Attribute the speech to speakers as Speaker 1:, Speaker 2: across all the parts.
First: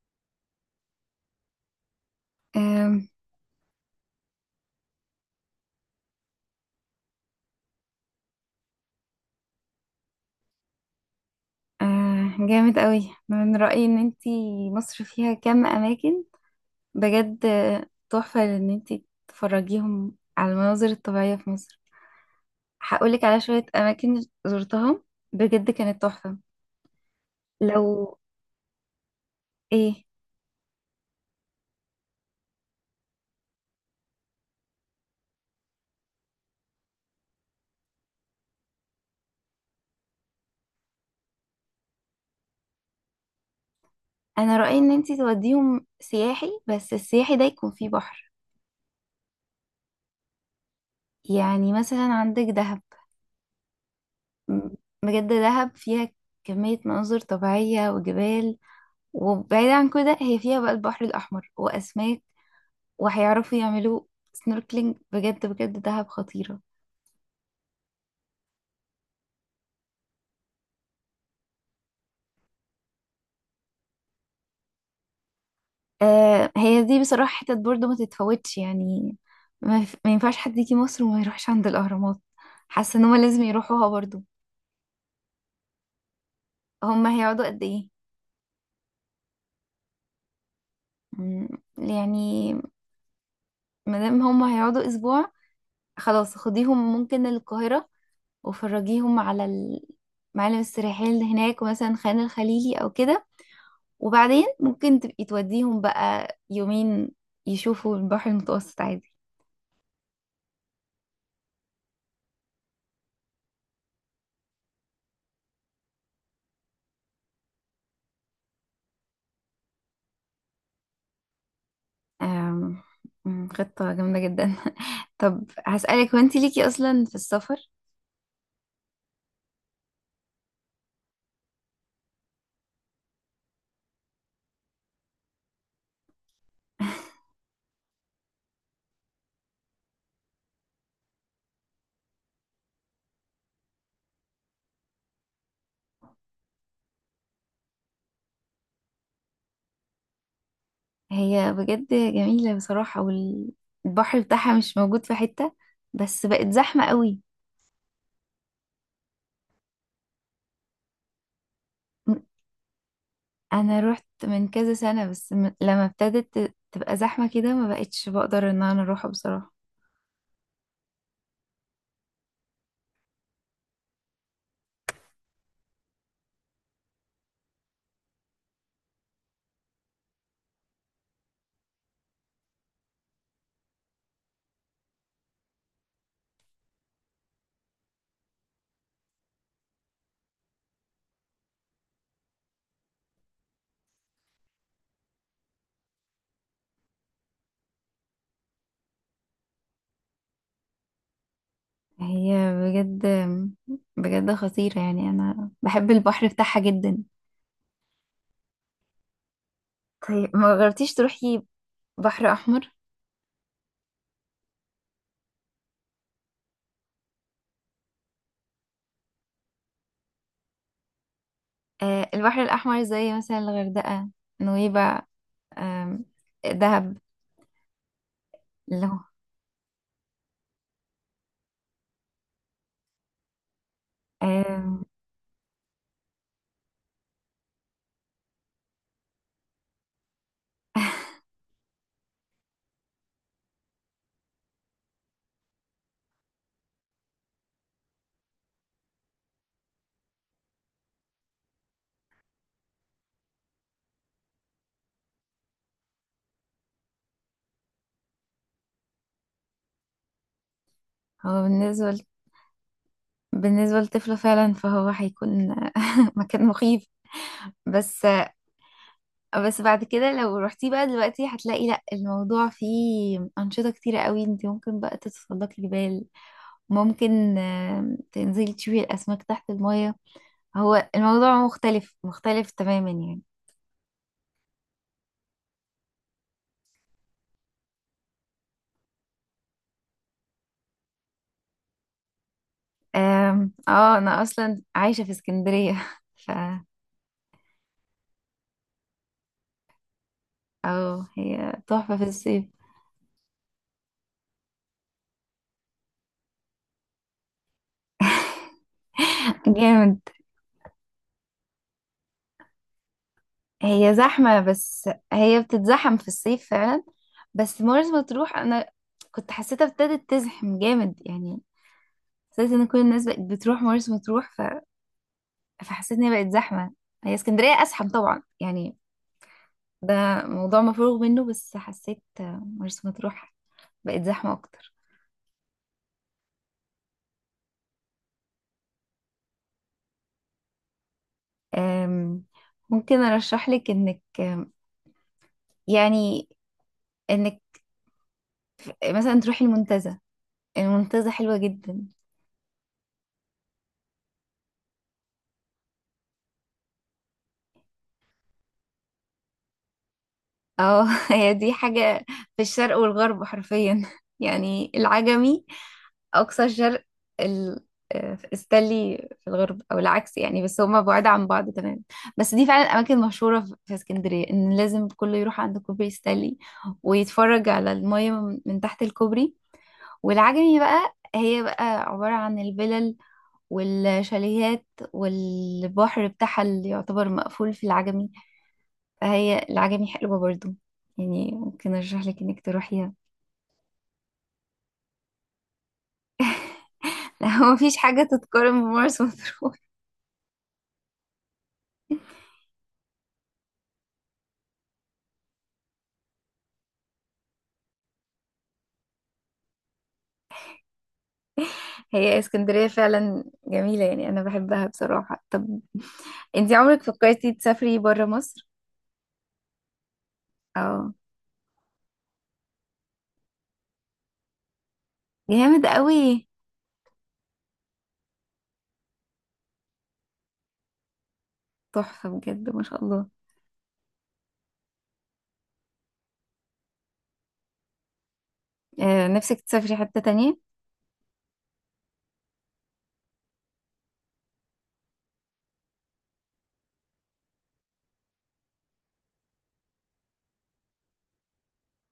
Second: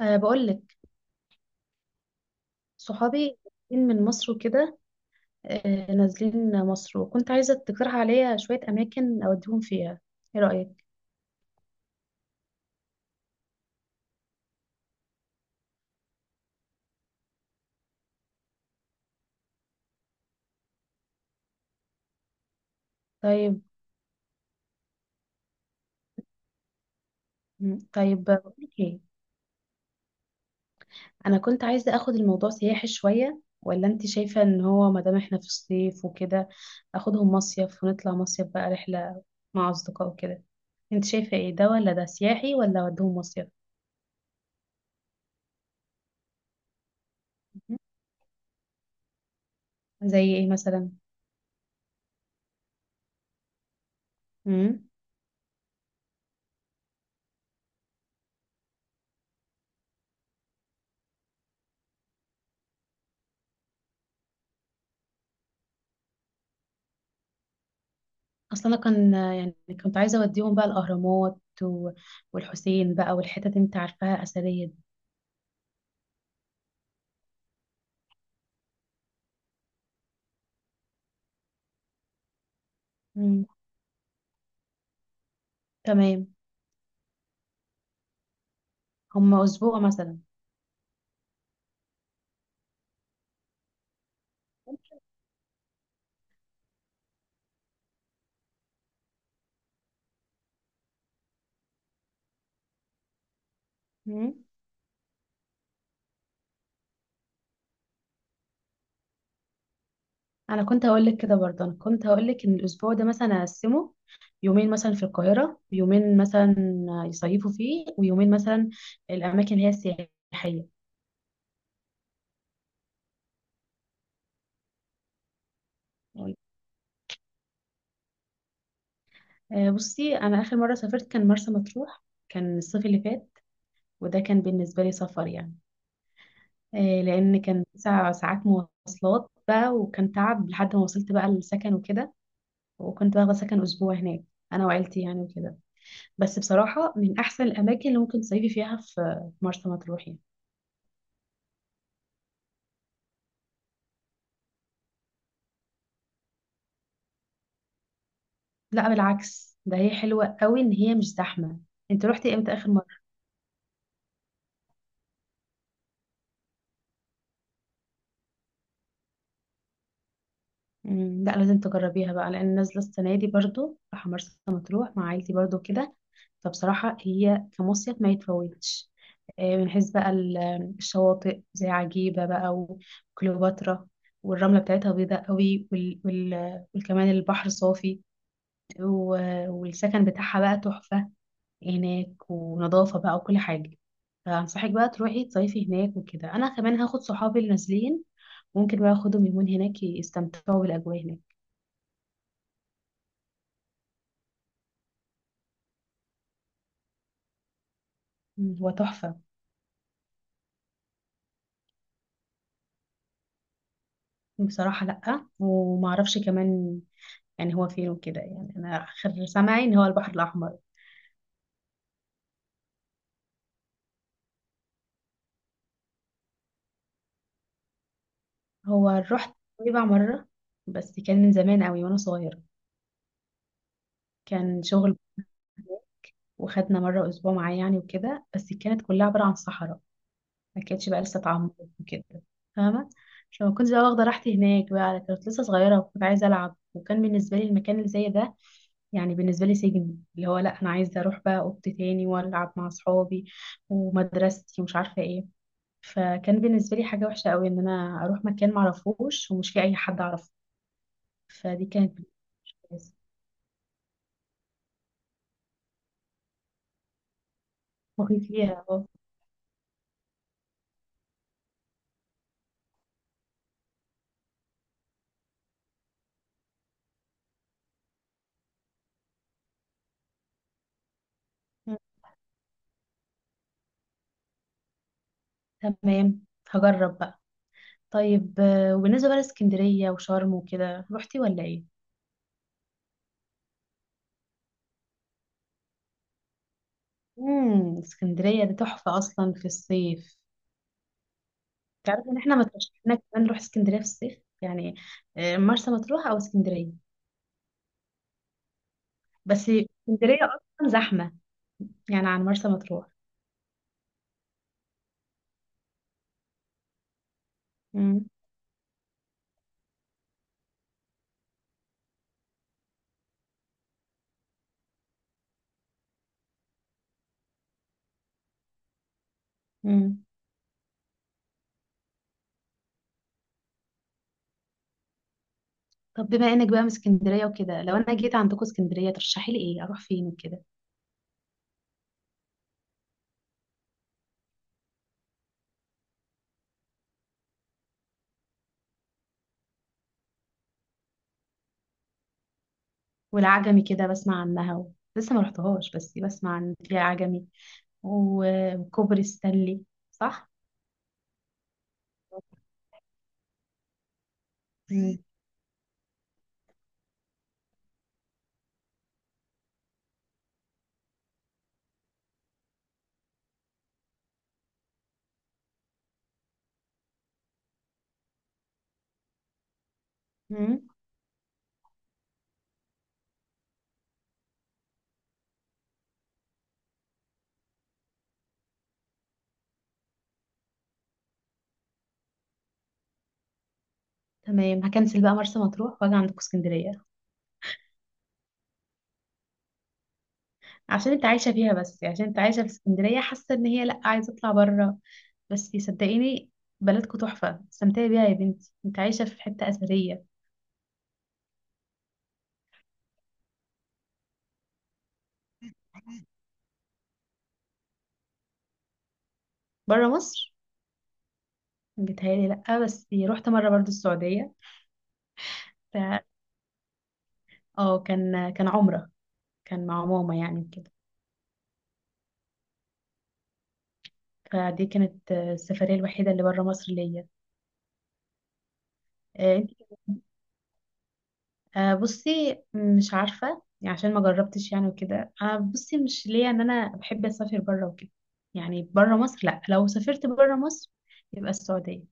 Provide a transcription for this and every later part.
Speaker 1: بقول لك
Speaker 2: آم،
Speaker 1: صحابي جايين من مصر وكده، نازلين مصر، وكنت عايزة تقترح عليا شوية أماكن أوديهم فيها. إيه رأيك؟
Speaker 2: آه، جامد قوي، من رأيي ان انتي مصر فيها كم اماكن بجد، تحفة. ان انتي تفرجيهم على المناظر الطبيعية في مصر، هقولك على
Speaker 1: طيب.
Speaker 2: شوية اماكن زرتها بجد كانت تحفة. لو
Speaker 1: طيب، بقول لك إيه.
Speaker 2: ايه
Speaker 1: أنا كنت عايزة أخد الموضوع سياحي شوية، ولا أنت شايفة إن هو مادام إحنا في الصيف وكده أخدهم مصيف ونطلع مصيف بقى رحلة مع أصدقاء وكده؟ أنت شايفة إيه، ده ولا ده سياحي ولا أوديهم مصيف؟
Speaker 2: انا رأيي ان انتي توديهم سياحي، بس السياحي ده يكون
Speaker 1: م-
Speaker 2: فيه بحر.
Speaker 1: زي إيه مثلا؟
Speaker 2: يعني مثلا عندك دهب. م- بجد دهب فيها كمية مناظر طبيعية وجبال، وبعيد عن كده هي فيها بقى البحر الأحمر وأسماك، وهيعرفوا يعملوا سنوركلينج. بجد بجد دهب خطيرة.
Speaker 1: اصل انا كان يعني كنت عايزه اوديهم بقى الاهرامات و... والحسين بقى، والحتت اللي انت عارفاها اثريه دي.
Speaker 2: آه، هي دي بصراحة حتت برضو ما تتفوتش يعني. ما ينفعش حد يجي مصر وما يروحش عند الأهرامات، حاسة ان هما لازم
Speaker 1: مم.
Speaker 2: يروحوها برضو.
Speaker 1: تمام.
Speaker 2: هما هيقعدوا قد ايه؟
Speaker 1: هما اسبوع مثلا.
Speaker 2: مم، يعني مادام هما هيقعدوا اسبوع، خلاص خديهم ممكن القاهرة وفرجيهم على المعالم السياحية اللي هناك، ومثلا خان الخليلي او كده.
Speaker 1: مم.
Speaker 2: وبعدين ممكن تبقي توديهم بقى يومين يشوفوا البحر المتوسط عادي.
Speaker 1: انا كنت هقول لك كده برضه، انا كنت هقول لك ان الاسبوع ده مثلا اقسمه، يومين مثلا في القاهره، ويومين مثلا يصيفوا فيه، ويومين مثلا الاماكن اللي هي السياحيه.
Speaker 2: آم، أمم، خطة جامدة جدا. طب هسألك، هو انت ليكي أصلا في السفر؟
Speaker 1: بصي، انا اخر مره سافرت كان مرسى مطروح. كان الصيف اللي فات، وده كان بالنسبه لي سفر يعني. لان كان 9 ساعات مواصلات بقى، وكان تعب لحد ما وصلت بقى للسكن وكده. وكنت واخده سكن اسبوع هناك، انا وعيلتي يعني وكده. بس بصراحه من احسن الاماكن اللي ممكن تصيفي فيها في مرسى مطروح يعني.
Speaker 2: هي بجد جميلة بصراحة، والبحر بتاعها مش موجود في حتة، بس بقت زحمة قوي.
Speaker 1: لا بالعكس، ده هي حلوه قوي ان هي مش زحمه. انت روحتي امتى اخر مره؟
Speaker 2: أنا روحت من كذا سنة، بس لما ابتدت تبقى زحمة كده ما بقتش بقدر إن أنا أروحها بصراحة.
Speaker 1: مم. لا لازم تجربيها بقى، لان نازله السنه دي برضو راح مرسى مطروح مع عيلتي برضو كده. فبصراحه هي كمصيف ما يتفوتش. من حيث بقى الشواطئ زي عجيبه بقى، وكليوباترا، والرمله بتاعتها بيضاء قوي، وكمان البحر صافي، والسكن بتاعها بقى تحفه هناك، ونظافه بقى وكل حاجه. فانصحك بقى تروحي تصيفي هناك، وكده انا كمان هاخد صحابي اللي نازلين، ممكن بقى اخدهم يومين هناك يستمتعوا بالاجواء هناك.
Speaker 2: هي بجد بجد خطيرة يعني، أنا بحب البحر بتاعها جدا.
Speaker 1: مم. هو تحفة.
Speaker 2: طيب ما جربتيش تروحي بحر أحمر؟
Speaker 1: بصراحة لأ، ومعرفش كمان يعني هو فين وكده. يعني أنا آخر سمعي إن هو البحر الأحمر.
Speaker 2: آه، البحر الأحمر زي مثلا الغردقة، نويبع، آم، دهب. اللي
Speaker 1: هو
Speaker 2: هو
Speaker 1: رحت نويبع مرة، بس كان من زمان قوي وأنا صغيرة. كان
Speaker 2: آم،
Speaker 1: شغل، وخدنا مرة أسبوع معاه يعني وكده. بس كانت كلها عبارة عن صحراء، ما كانتش بقى لسه اتعمرت وكده، فاهمة؟ فما كنتش بقى واخدة راحتي هناك بقى، كنت لسه صغيرة وكنت عايزة ألعب، وكان بالنسبة لي المكان اللي زي ده يعني بالنسبة لي سجن. اللي هو لا، أنا عايزة أروح بقى أوضتي تاني وألعب مع أصحابي ومدرستي ومش عارفة إيه. فكان بالنسبة لي حاجة وحشة قوي إن أنا أروح مكان معرفوش ومش فيه أي حد أعرفه.
Speaker 2: هو
Speaker 1: فدي كانت مش كويسة.
Speaker 2: بالنسبة لطفله فعلا، فهو هيكون مكان مخيف. بس
Speaker 1: مخيف ليها، اه.
Speaker 2: بس بعد كده لو رحتي بقى دلوقتي هتلاقي لا، الموضوع فيه أنشطة كتيرة قوي. انت ممكن بقى تتسلقي جبال، ممكن تنزلي تشوفي الأسماك تحت المية. هو الموضوع مختلف تماما يعني.
Speaker 1: تمام، هجرب بقى. طيب، وبالنسبة بقى لاسكندرية وشرم وكده، روحتي ولا إيه؟
Speaker 2: اه انا اصلا عايشة في اسكندرية ف
Speaker 1: امم، اسكندرية دي تحفة أصلا في الصيف.
Speaker 2: اه هي تحفة في
Speaker 1: تعرف إن إحنا
Speaker 2: الصيف.
Speaker 1: ما ترشحنا كمان نروح اسكندرية في الصيف يعني. مرسى مطروح أو اسكندرية، بس
Speaker 2: جامد.
Speaker 1: اسكندرية أصلا زحمة يعني عن مرسى مطروح.
Speaker 2: هي زحمة، بس هي بتتزحم في الصيف فعلا. بس مرسى
Speaker 1: مم.
Speaker 2: مطروح أنا كنت حسيتها ابتدت تزحم جامد يعني، حسيت إن كل الناس بقت بتروح مرسى مطروح ف... فحسيت إن هي بقت زحمة. هي اسكندرية أزحم طبعا يعني،
Speaker 1: مم.
Speaker 2: ده موضوع مفروغ منه، بس حسيت مرسى مطروح بقت زحمة أكتر.
Speaker 1: طب بما إنك بقى من اسكندرية وكده، لو أنا جيت عندكم اسكندرية ترشحي لي إيه؟ أروح فين وكده؟
Speaker 2: أم، ممكن أرشح لك إنك، أم، يعني إنك مثلا تروحي المنتزه. المنتزه حلوة جدا.
Speaker 1: والعجمي كده بسمع عنها لسه ما رحتهاش، بس بسمع عن فيها عجمي، وكوبري ستانلي، صح؟
Speaker 2: اه هي دي حاجة في الشرق والغرب حرفيا. يعني
Speaker 1: مم.
Speaker 2: العجمي أقصى الشرق ال... آه، استانلي في الغرب، أو العكس يعني، بس هما بعاد عن بعض تمام. بس دي فعلا أماكن مشهورة في اسكندرية، إن لازم كله يروح عند كوبري ستانلي ويتفرج على المية من تحت الكوبري. والعجمي
Speaker 1: مم.
Speaker 2: بقى هي بقى عبارة عن الفلل والشاليهات، والبحر بتاعها اللي يعتبر مقفول في العجمي. فهي العجمي حلوة برضو، يعني ممكن ارشح لك انك تروحيها.
Speaker 1: تمام هكنسل بقى مرسى مطروح واجي عندكم اسكندرية.
Speaker 2: لا، هو مفيش حاجة تتقارن بمرسى مطروح.
Speaker 1: عشان انت عايشة فيها، بس عشان انت عايشة في اسكندرية حاسة ان هي لأ، عايزة اطلع بره. بس صدقيني، بلدكم تحفة، استمتعي بيها يا بنتي، انت عايشة في حتة أثرية.
Speaker 2: هي اسكندرية فعلا جميلة يعني، انا بحبها بصراحة. طب انتي عمرك فكرتي تسافري برا مصر؟
Speaker 1: بره مصر؟
Speaker 2: اه
Speaker 1: بيتهيألي لأ، بس رحت مرة برضو السعودية.
Speaker 2: جامد
Speaker 1: ف
Speaker 2: قوي،
Speaker 1: اه كان عمرة، كان مع ماما يعني وكده.
Speaker 2: تحفة بجد ما شاء الله.
Speaker 1: فدي كانت السفرية الوحيدة اللي بره مصر ليا.
Speaker 2: آه
Speaker 1: آه،
Speaker 2: نفسك
Speaker 1: انت
Speaker 2: تسافري حتة تانية؟
Speaker 1: آه، بصي مش عارفة، يعني عشان ما جربتش يعني وكده. بصي مش ليا ان انا بحب اسافر بره وكده يعني. بره مصر لا، لو سافرت بره مصر يبقى السعودية.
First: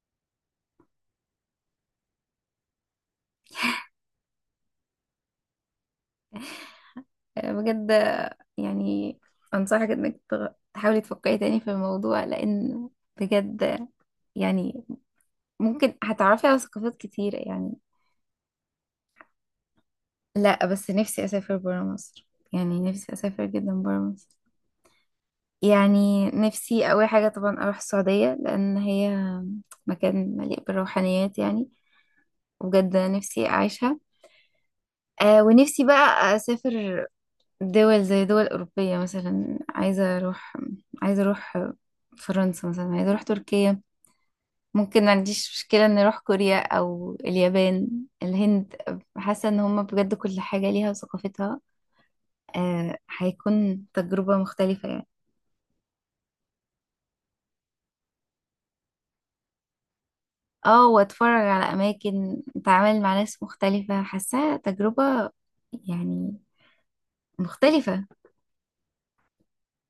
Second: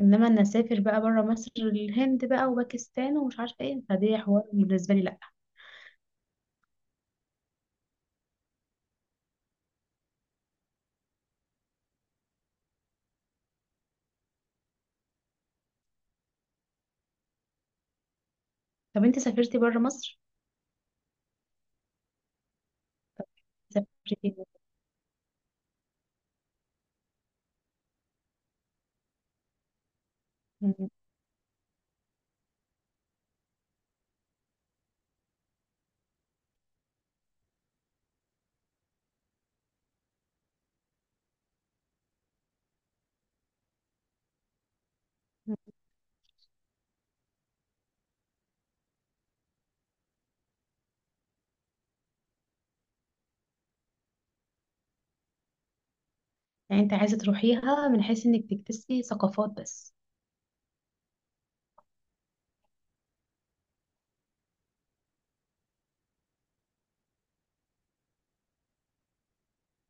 Speaker 1: انما ان اسافر بقى بره مصر الهند بقى وباكستان ومش عارفة ايه، فدي حوار بالنسبة لي لا.
Speaker 2: آه بجد آه، يعني انصحك انك تحاولي تفكري تاني في الموضوع، لان بجد، يعني ممكن هتعرفي على ثقافات كتيرة يعني.
Speaker 1: طب انت سافرتي بره مصر؟
Speaker 2: لا، بس نفسي اسافر برا مصر، يعني نفسي اسافر جدا برا
Speaker 1: سافرتي.
Speaker 2: مصر. يعني نفسي اول حاجه طبعا اروح السعوديه، لان هي مكان مليء
Speaker 1: مم.
Speaker 2: بالروحانيات يعني، بجد نفسي اعيشها. آه ونفسي بقى اسافر دول زي دول اوروبيه. مثلا عايزه اروح، عايزه اروح فرنسا، مثلا عايزه اروح تركيا. ممكن ما عنديش مشكله ان اروح كوريا او اليابان، الهند. حاسه ان هم بجد كل حاجه ليها وثقافتها، آه هيكون تجربة مختلفة يعني.
Speaker 1: يعني انت عايزة تروحيها من حيث انك تكتسي ثقافات بس؟
Speaker 2: اه، واتفرج على اماكن، اتعامل مع ناس مختلفة، حاساها تجربة يعني مختلفة.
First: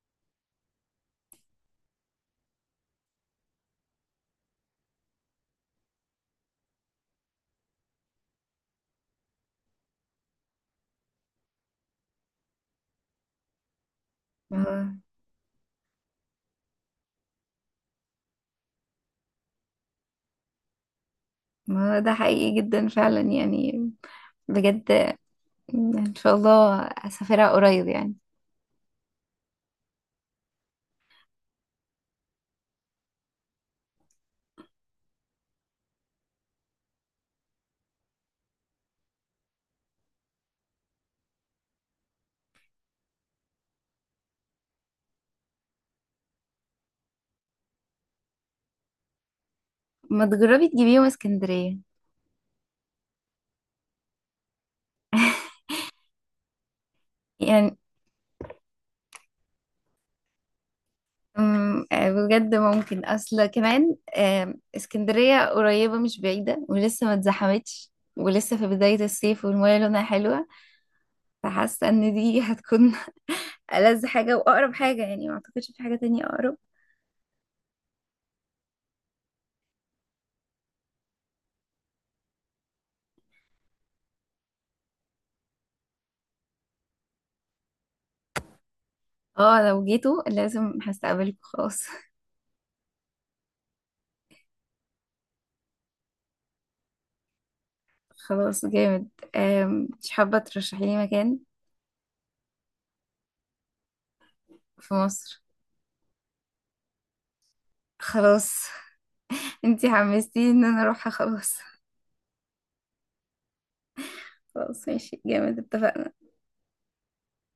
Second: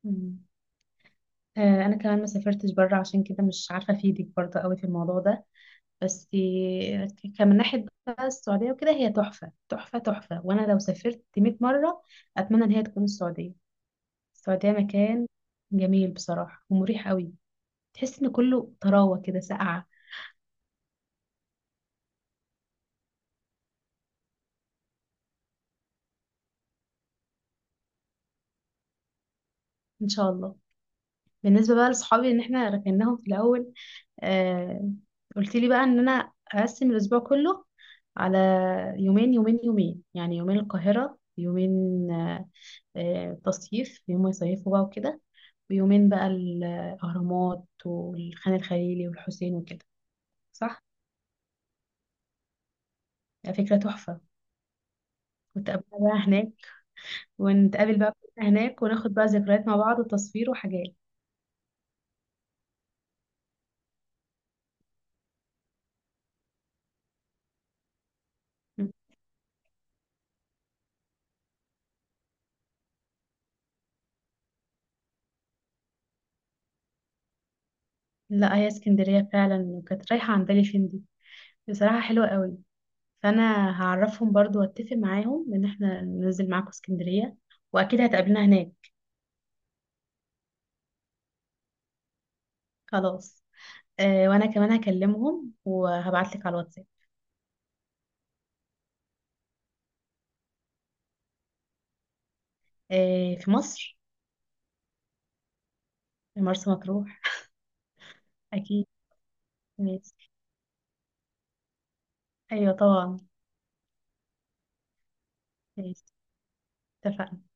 Speaker 1: مم. انا كمان ما سافرتش بره، عشان كده مش عارفة افيدك برضه قوي في الموضوع ده. بس كمن ناحية بقى، السعودية وكده هي تحفة تحفة تحفة، وانا لو سافرت 100 مرة اتمنى ان هي تكون السعودية.
Speaker 2: ما
Speaker 1: السعودية
Speaker 2: هو
Speaker 1: مكان جميل بصراحة ومريح قوي، تحس ان كله طراوة كده ساقعة.
Speaker 2: ما هو ده حقيقي جدا فعلا يعني، بجد يعني. ان شاء الله اسافرها قريب يعني.
Speaker 1: ان شاء الله. بالنسبة بقى لصحابي، ان احنا ركناهم في الاول. آه، قلت لي بقى ان انا اقسم الاسبوع كله على يومين يومين يومين، يعني يومين القاهرة، يومين آه يوم يصيفوا بقى وكده، ويومين بقى الاهرامات والخان الخليلي والحسين وكده.
Speaker 2: ما تجربي
Speaker 1: صح،
Speaker 2: تجيبيهم اسكندرية؟
Speaker 1: فكرة تحفة. ونتقابل بقى هناك،
Speaker 2: يعني
Speaker 1: ونتقابل بقى كلنا هناك وناخد بقى ذكريات مع بعض وتصوير وحاجات.
Speaker 2: أم، آه، بجد ممكن، اصل كمان اسكندرية قريبة مش بعيدة، ولسه ما اتزحمتش، ولسه في بداية الصيف، والمية لونها حلوة. فحاسة ان دي هتكون ألذ حاجة وأقرب حاجة يعني، ما اعتقدش في حاجة تانية أقرب.
Speaker 1: لا هي اسكندرية فعلا، وكانت رايحة عن بالي فين دي، بصراحة حلوة قوي. فانا هعرفهم برضو واتفق معاهم ان احنا ننزل معاكم اسكندرية، واكيد هتقابلنا هناك.
Speaker 2: اه لو جيتوا لازم هستقبلكوا، خلاص.
Speaker 1: خلاص. وانا كمان هكلمهم وهبعت لك على الواتساب.
Speaker 2: خلاص جامد. مش حابة ترشحي لي مكان
Speaker 1: آه، في مصر؟
Speaker 2: في مصر؟
Speaker 1: في مرسى مطروح.
Speaker 2: خلاص.
Speaker 1: اكيد.
Speaker 2: انتي
Speaker 1: ماشي،
Speaker 2: حمستيني ان انا اروحها، خلاص.
Speaker 1: ايوه طبعا.
Speaker 2: خلاص ماشي جامد،
Speaker 1: ماشي،
Speaker 2: اتفقنا.
Speaker 1: اتفقنا.